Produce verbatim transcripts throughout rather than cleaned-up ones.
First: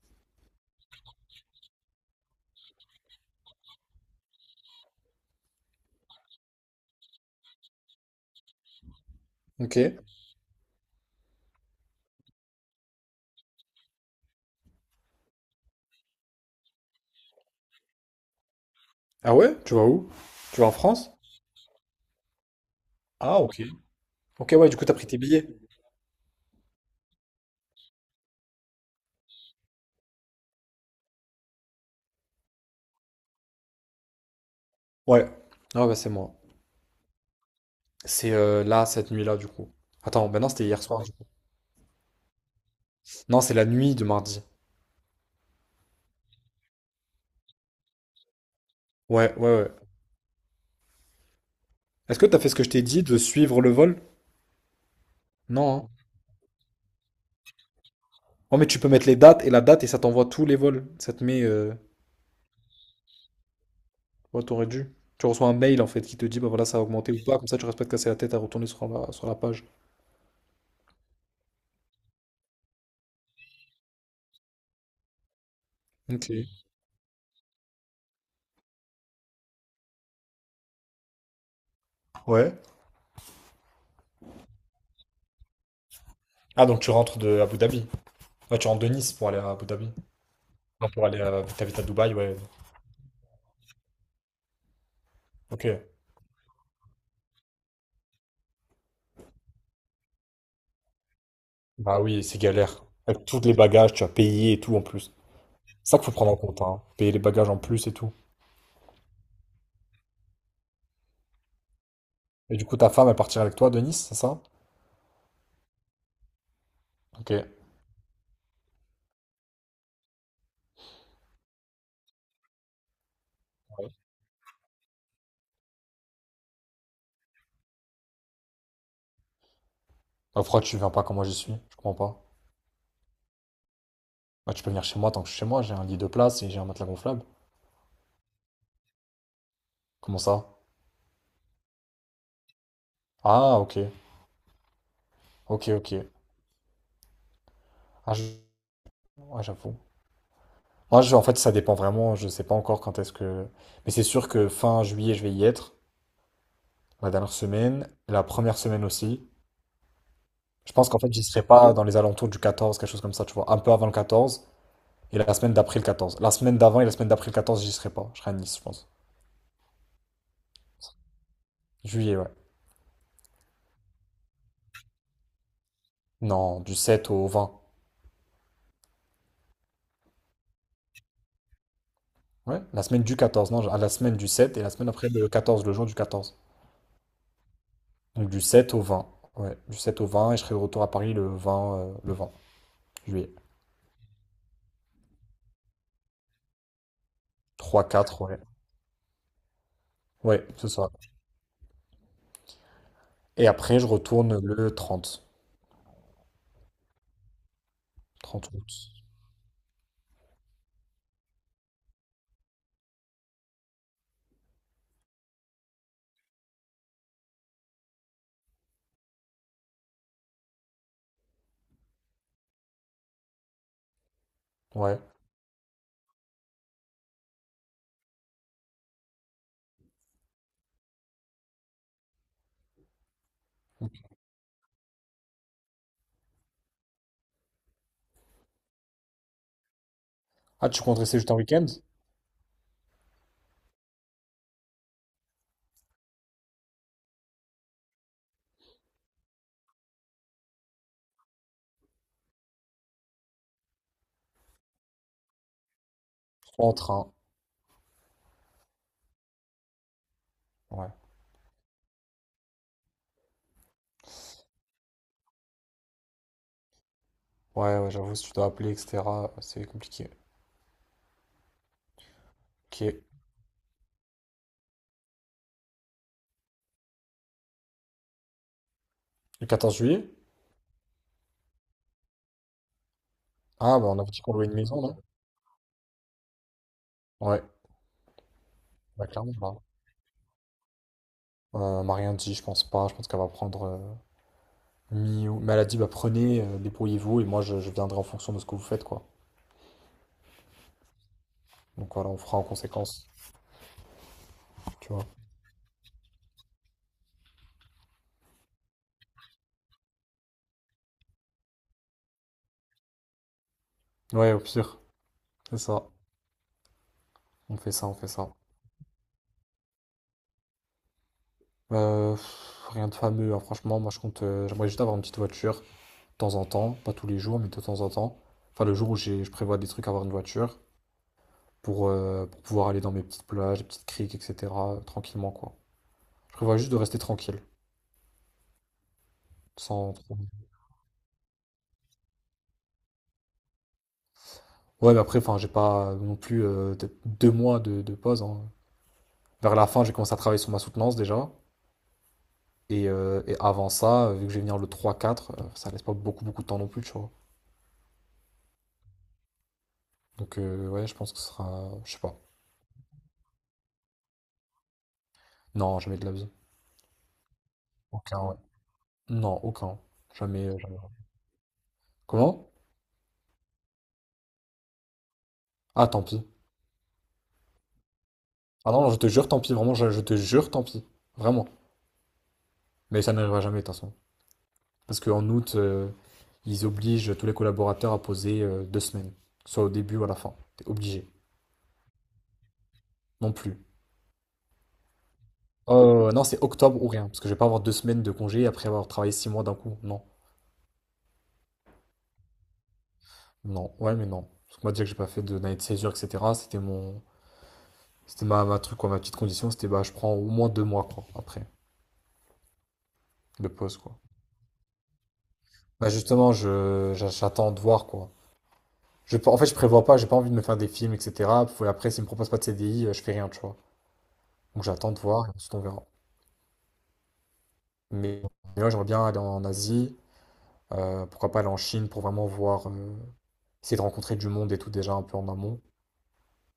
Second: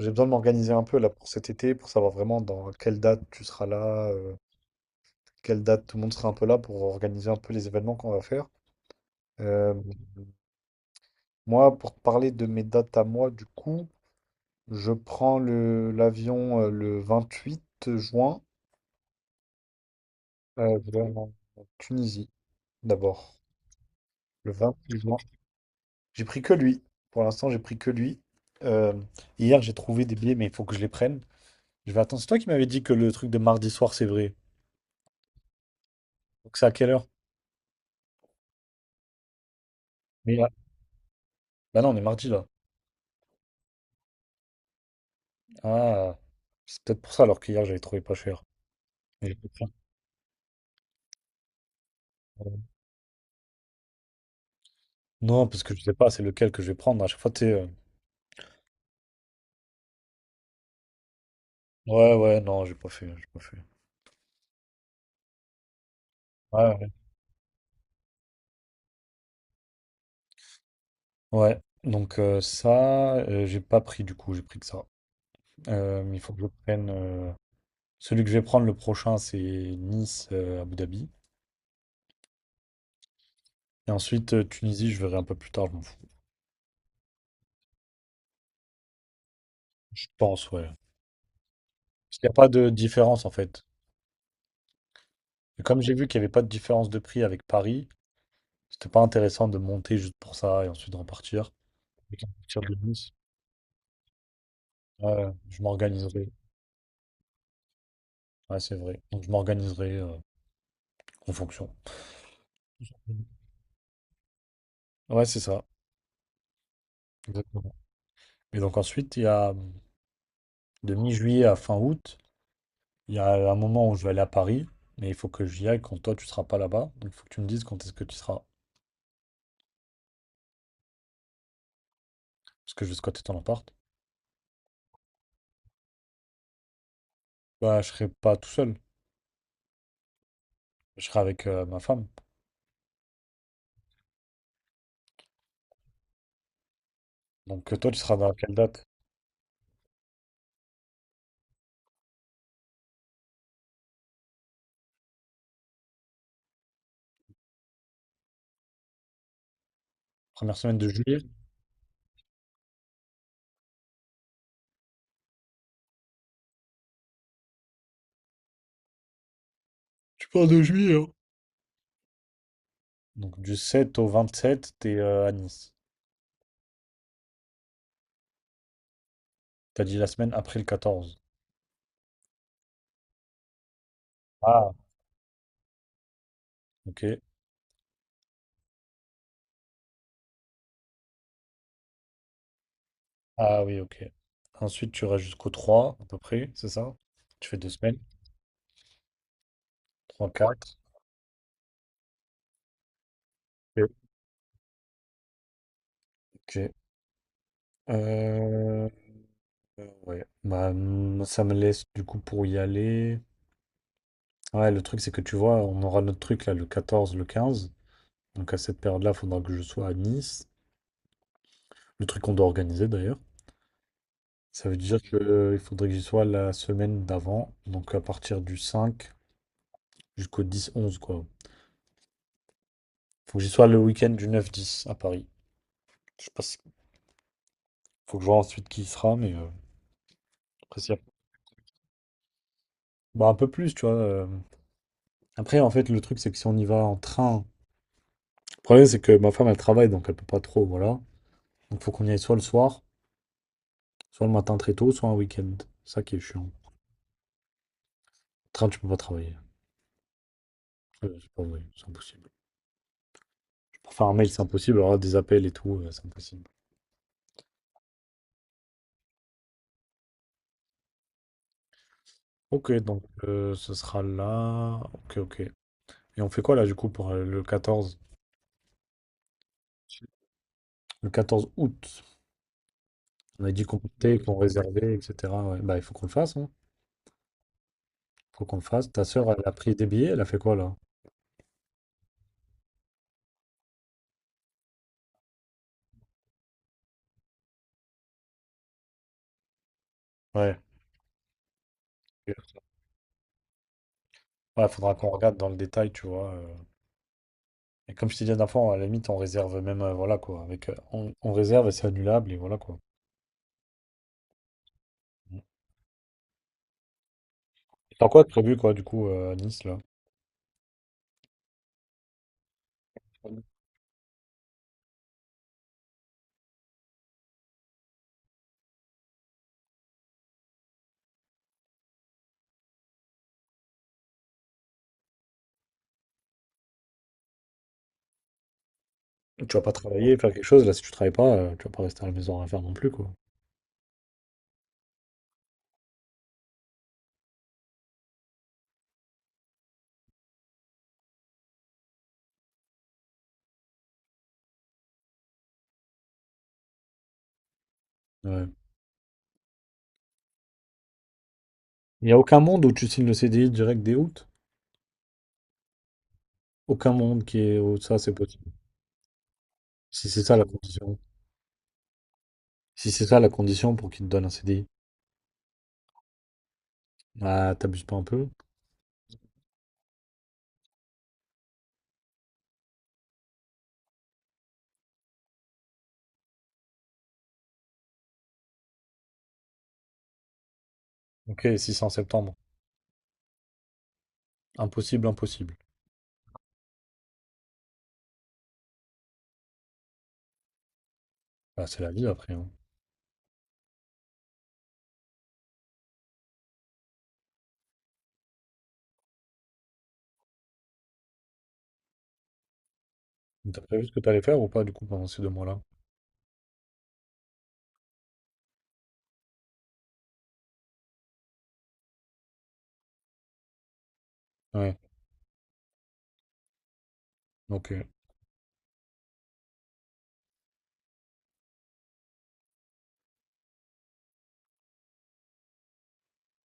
J'ai besoin de m'organiser un peu là pour cet été, pour savoir vraiment dans quelle date tu seras là, euh, quelle date tout le monde sera un peu là pour organiser un peu les événements qu'on va faire. Euh, Ok. Moi, pour te parler de mes dates à moi, du coup, je prends le l'avion euh, le vingt-huit juin, Ah ouais? Tu vas où? Tu vas en euh, je vais France? en Tunisie d'abord. Ah ok. Le Ok ouais, du coup t'as vingt-huit pris juin. tes billets. J'ai pris que lui. Pour l'instant, j'ai pris que lui. Euh, Hier, j'ai trouvé des billets, mais il faut que je les prenne. Je vais attendre. C'est toi qui m'avais dit que le truc de mardi soir, c'est vrai. Ouais. Ah ouais, bah c'est moi. Donc c'est à quelle heure? C'est euh, là, cette nuit-là du coup. Attends, bah non, Mais- c'était hier soir. Bah non, on est mardi là. Non, c'est la nuit de mardi. Ah, c'est peut-être pour ça alors qu'hier j'avais trouvé pas cher. Mais j'ai Ouais, pas ouais, pris. ouais. Est-ce que t'as fait ce Ouais. que je t'ai dit de suivre le vol? Non, parce que Non, je sais hein. pas c'est lequel que je vais prendre. À chaque fois, tu sais, euh, Oh mais tu peux mettre les dates et la date et ça t'envoie tous les vols. Ça te met. Euh... Ouais, ouais, non, j'ai pas fait, j'ai pas fait. Ouais, t'aurais dû. Tu reçois un mail en fait qui te dit bah voilà Ouais, ça a ouais. augmenté ou pas, comme ça tu restes pas de casser la tête à retourner sur la, sur la page. Ouais, donc euh, ça, euh, j'ai pas pris du coup, j'ai pris que ça. Euh, mais il Ok. faut que je prenne. euh, Celui que je vais prendre le prochain, c'est Nice, euh, Abu Dhabi. Ouais. Et ensuite, euh, Tunisie, je verrai un peu plus tard, je m'en fous. Ah donc tu rentres de Abu Dhabi. Ouais, tu rentres de Nice pour aller à Abu Dhabi. Je pense, ouais. Non, pour aller à... T'habites à Dubaï, Parce qu'il n'y a ouais. pas de différence en fait. Et Ok. comme j'ai vu qu'il n'y avait pas de différence de prix avec Paris, c'était pas intéressant de monter juste pour ça et ensuite de repartir. Bah Avec oui, une c'est culture de galère. business. Avec tous les bagages, tu as payé et tout en plus. Ouais, je C'est ça qu'il faut prendre m'organiserai. en compte, hein. Payer les bagages en plus et tout. Ouais, c'est vrai. Donc je m'organiserai euh, en fonction. Et du coup, ta femme, elle partira avec toi de Nice, c'est ça? Ouais, c'est ça. Ok. Exactement. Et donc ensuite, il y a de mi-juillet à fin août, il y a un moment où je vais aller à Paris, mais il faut que j'y aille quand toi tu seras pas là-bas. Donc il faut que tu me dises quand est-ce que tu seras. Bah, pourquoi tu viens pas quand moi j'y suis? Je comprends pas. Parce que je vais squatter ton appart. Bah, tu peux venir chez moi tant que je suis chez moi, j'ai un lit de place et j'ai un matelas gonflable. Bah, je serai pas tout seul. Comment ça? Je serai avec euh, ma femme. Ah, ok. Ok, ok. Donc euh, toi, tu Ah, seras je- dans quelle date? ouais, j'avoue. Moi, je- en fait, ça dépend vraiment. Je sais pas encore quand est-ce que. Mais c'est sûr que fin juillet, je vais y être. La dernière semaine, la première semaine aussi. Première Je semaine de pense qu'en fait, juillet? j'y serai pas dans les alentours du quatorze, quelque chose comme ça, tu vois, un peu avant le quatorze et la semaine d'après le quatorze. La semaine d'avant et la semaine d'après le quatorze, j'y serai pas. Je serai à Nice, je pense. Tu parles de juillet, hein? Juillet, ouais. Donc du sept au vingt-sept, t'es euh, à Nice. Non, du sept au vingt. T'as dit la semaine après le quatorze. Ouais, la semaine du quatorze, non, à la semaine du sept et la Ah, semaine après le quatorze, le jour du quatorze. ok. Donc du sept au vingt. Ouais, du sept au vingt et je serai de retour à Paris le vingt, euh, le vingt juillet. Ah oui, ok. Ensuite, tu iras jusqu'au trois à peu près, c'est ça? Tu fais deux Trois, semaines. quatre, ouais. Trois Ouais, c'est quatre. ça. Et après, je Ok. retourne le trente. Ok. Trente août. Euh, euh, ouais. Bah, mm, ça me laisse du coup pour y aller. Ouais, le truc, c'est que tu vois, on aura notre truc là le quatorze le quinze. Donc à cette période-là, il faudra que je sois à Nice. Le truc qu'on doit organiser d'ailleurs. Ça veut Ouais. dire que, euh, il faudrait que j'y sois la semaine d'avant. Donc à partir du cinq jusqu'au dix onze quoi. Faut que j'y sois le week-end du neuf dix à Paris. Je sais pas si. Faut que je vois ensuite qui y sera, mais euh, Ah, après, tu s'il y comptes a- rester juste un week-end? bah, un peu plus, tu vois. euh. Après, en fait, le truc, c'est que si on y va en train, le problème, c'est que ma femme, elle travaille, donc elle peut pas trop, voilà. Donc, faut qu'on y aille soit le soir, soit le matin très tôt, soit un week-end. C'est ça qui est chiant. En train. Train, tu peux pas travailler. Ouais. Euh, c'est pas vrai, c'est impossible. Pour faire un mail, c'est impossible. Alors là, des appels et tout, euh, c'est impossible. Ouais, ouais, j'avoue, si tu dois appeler, et cetera, c'est compliqué. Ok, Ok. donc euh, ce sera là. Ok, ok. Et on fait quoi là, du coup, pour euh, le quatorze, Le quatorze juillet? le quatorze août? On a dit Ah, qu'on bah on avait comptait, dit qu'on qu'on louait une maison, réservait, non? et cetera Ouais. Bah, il faut qu'on le fasse, hein. Ouais, Faut qu'on le fasse. Ta bah sœur, clairement, elle a bah. pris des billets, elle a fait quoi là? Euh, elle m'a rien dit, je pense pas. Je pense qu'elle va prendre euh, mi ou- mais elle a dit, bah prenez, euh, débrouillez-vous, et moi je, je viendrai en fonction de ce que vous faites, quoi. Ouais. Donc voilà, on fera en conséquence, Ouais, tu faudra vois. qu'on regarde dans le détail, tu vois. euh. Et comme je t'ai dit la dernière fois, à la limite, on réserve même, euh, voilà quoi. Avec, euh, on, on réserve et c'est annulable et voilà quoi. Ouais, au pire, c'est ça. On fait ça, on Et fait t'as quoi de ça. prévu quoi, du coup, euh, à Nice là? Euh, pff, rien de fameux, hein, Tu franchement, moi je compte. Euh, j'aimerais juste avoir une petite voiture, de temps en temps, pas tous les jours, mais de temps en temps. Enfin, le jour où j'ai, je prévois des trucs, avoir une voiture. pour, euh, pour pouvoir aller dans mes petites plages, petites criques, et cetera euh, Tranquillement, quoi. Je prévois juste de rester tranquille, vas pas sans travailler, trop- faire quelque chose. Là, si tu travailles pas, euh, tu vas pas rester à la maison à rien faire non plus, quoi. Ouais, mais après, enfin, j'ai pas euh, non plus euh, peut-être deux mois de, de pause, hein. Vers la fin, j'ai commencé à travailler sur ma soutenance déjà. Et, euh, et avant ça, euh, vu que je vais venir le trois quatre, euh, ça laisse pas beaucoup beaucoup de temps non plus, tu vois. Ouais. Donc euh, ouais, je pense que ce sera, je sais Il n'y pas. a aucun monde où tu signes le C D I direct dès août. Non, jamais de la vie. Aucun monde qui est où ça, c'est Aucun, ouais. possible. Non, aucun. Si c'est ça la Jamais, euh, jamais. condition. Comment? Si c'est ça la condition pour qu'il te donne un C D I. Ah, tant pis. Ah, t'abuses pas un peu. Ah non, je te jure, tant pis, vraiment, je, je te jure, tant pis. Vraiment. Mais ça n'arrivera jamais, de toute façon. Parce qu'en août, euh, ils obligent tous les collaborateurs à poser euh, deux semaines, que ce soit au début ou à la fin. T'es obligé, Ok, six en septembre. non plus. Impossible, impossible. Euh, non, c'est octobre ou rien, parce que je vais pas avoir deux semaines de congé après avoir travaillé six mois d'un coup. Non, Bah, c'est la vie après, hein. non, ouais, mais non. Parce que moi, déjà que j'ai pas fait de- d'année de césure, et cetera, c'était mon, c'était ma, ma truc, quoi, ma petite condition, c'était bah, je prends au moins deux mois, quoi, après, de Donc, t'as pause, prévu ce quoi. que t'allais faire ou pas du coup pendant ces deux mois-là? Bah, justement, je, j'a- j'attends de voir, quoi. Je, en fait, je prévois pas, j'ai pas envie de me faire des films, et cetera. Puis après, s'ils me proposent pas de C D I, euh, je fais rien, tu vois. Donc, Ouais, j'attends de voir, et ensuite on verra. donc euh, Mais là, j'aimerais bien aller en Asie, euh, pourquoi pas aller en Chine pour vraiment voir, euh, essayer de rencontrer du monde et tout déjà un peu en amont,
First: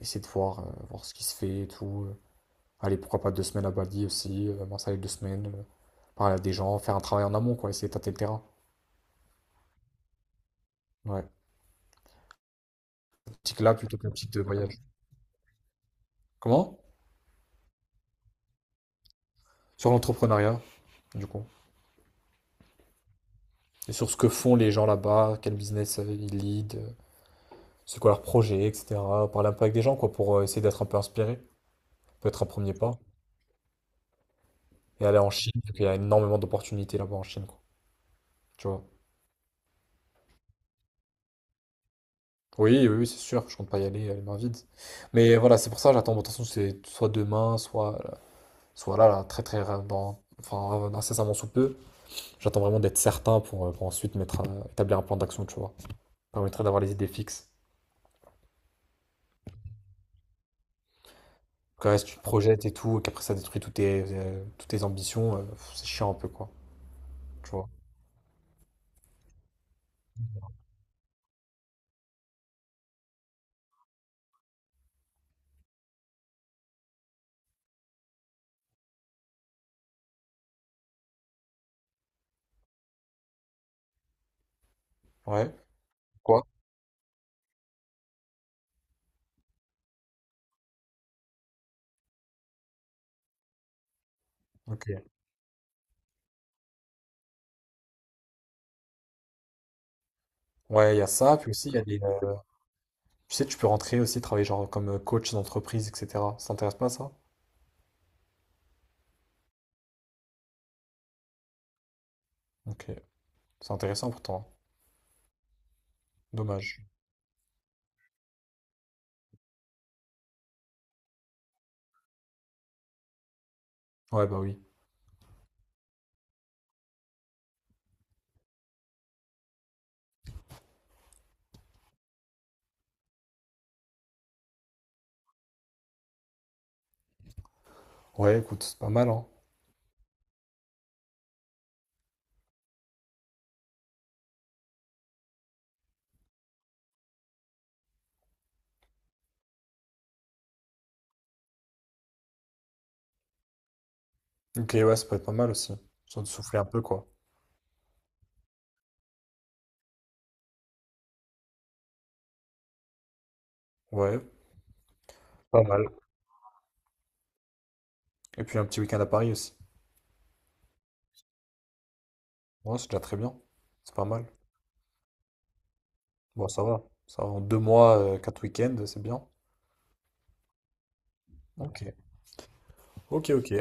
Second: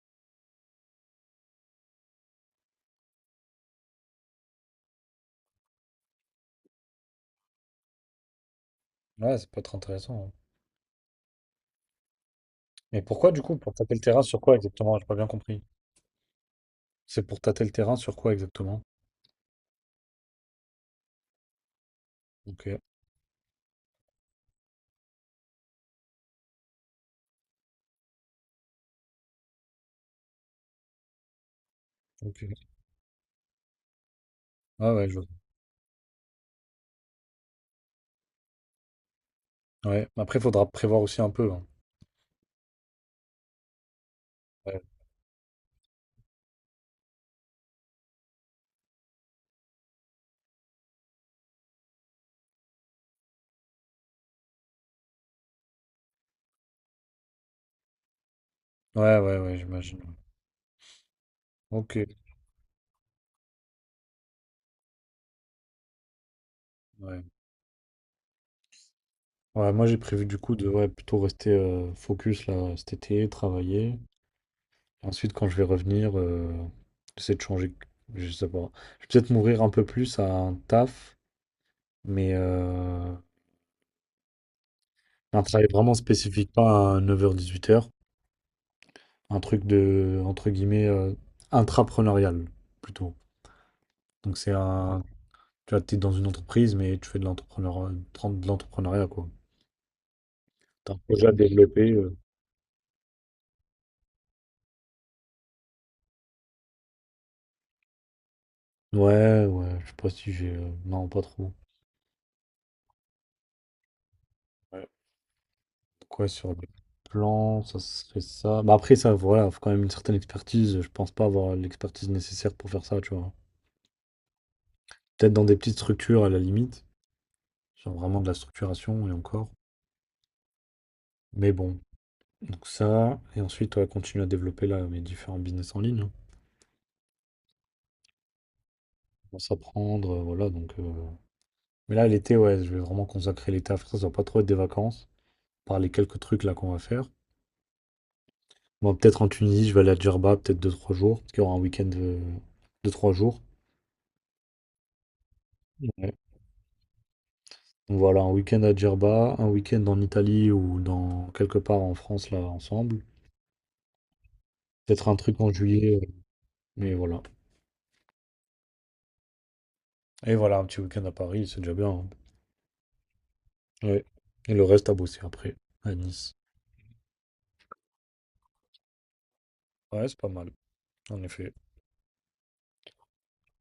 essayer de voir, euh, voir ce qui se fait et tout. Allez, pourquoi pas deux semaines à Bali aussi, euh, m'installer deux semaines, euh, parler à des gens, faire un travail en amont, quoi, essayer de tâter le terrain. ouais, c'est pas très intéressant, hein. Ouais, Mais pourquoi du coup? optique là Pour tâter plutôt le qu'une terrain petite sur de quoi voyage. exactement? J'ai pas bien compris. Comment? C'est pour tâter le terrain sur quoi exactement? Sur l'entrepreneuriat, du coup. Ok, Et sur ce que font les gens là-bas, quel business euh, ils lead, euh, c'est quoi leur projet, et cetera. Parler un peu avec des gens, quoi, pour euh, essayer d'être un peu inspiré. Peut-être un ok. premier pas. Ah Et ouais, je aller vois. en Chine, parce qu'il y a énormément d'opportunités là-bas en Chine, quoi. Tu vois. Ouais. Après, faudra prévoir aussi un peu, hein. Oui, oui, oui, c'est sûr, je compte pas y aller euh, les mains vides. Ouais, Mais voilà, c'est pour ça, j'attends. Bon, de toute façon, c'est soit demain, soit, soit là, là, très, très, ra- dans, enfin, euh, incessamment sous peu. J'attends vraiment d'être certain pour, euh, pour ensuite mettre, un- établir un plan d'action, tu vois. Ça permettrait d'avoir les idées fixes. ouais, ouais, ouais, j'imagine, ouais. Quand Ok, reste, tu te projettes et tout, et qu'après ça détruit toutes tes, euh, toutes tes ambitions, euh, pff, c'est chiant un peu, quoi. ouais. Tu vois. Ouais, moi j'ai prévu du coup de ouais, plutôt rester euh, focus là cet été, travailler. Ensuite, quand je vais revenir, euh, j'essaie de changer. Je sais pas. Je vais peut-être m'ouvrir un peu plus à un taf, mais euh, un Ouais. travail vraiment Quoi? spécifique, pas un neuf heures-dix-huit heures. Un truc de, entre guillemets, euh, intrapreneurial, plutôt. Donc, c'est Ok. un. Tu vois, t'es dans une entreprise, mais tu fais de l'entrepreneur, de l'entrepreneuriat, quoi. T'as Ouais, un il y a projet à ça, puis aussi, il y a développer. les, euh. euh, Tu sais, tu peux rentrer aussi, travailler genre comme euh, coach d'entreprise, et cetera. Ça t'intéresse pas ça? Ouais, ouais, je sais pas si j'ai. euh, Non, pas trop. Ok, c'est intéressant pourtant, hein. Ouais. Quoi sur le Dommage. plan, ça serait ça. Bah après ça, voilà, faut quand même une certaine expertise. Je pense pas avoir l'expertise nécessaire pour faire ça, tu vois. Ouais, bah oui. Peut-être dans des petites structures à la limite, genre vraiment de la structuration et encore. Mais bon, donc ça, et ensuite ouais, continuer à développer là mes différents business en ligne, hein. Ouais, écoute, c'est pas mal, hein. Bon, s'apprendre, euh, voilà, donc. euh, Mais là l'été, ouais, je vais vraiment consacrer l'été à faire ça. Ça va pas trop être des vacances, par les quelques trucs là qu'on va faire. Bon, peut-être en Tunisie, je vais aller à Djerba, peut-être deux trois jours, parce qu'il y aura un week-end de deux trois jours. Ok, ouais, ça peut être pas mal aussi. Ouais. Sans de souffler un peu, quoi. Donc voilà, un week-end à Djerba, un week-end en Italie ou dans quelque part en France là ensemble. Ouais, Peut-être un truc en pas mal. juillet, euh, mais voilà. Et puis un petit week-end à Paris aussi. Et voilà, un petit week-end à Paris, c'est déjà bien, hein. Ouais, c'est déjà très bien. C'est Ouais. pas mal. Et le reste à bosser après, à Nice. Bon, ça va. Ça va. En deux mois, euh, quatre week-ends, c'est bien. Ouais, c'est pas mal, en effet. Ok. Ok, ok.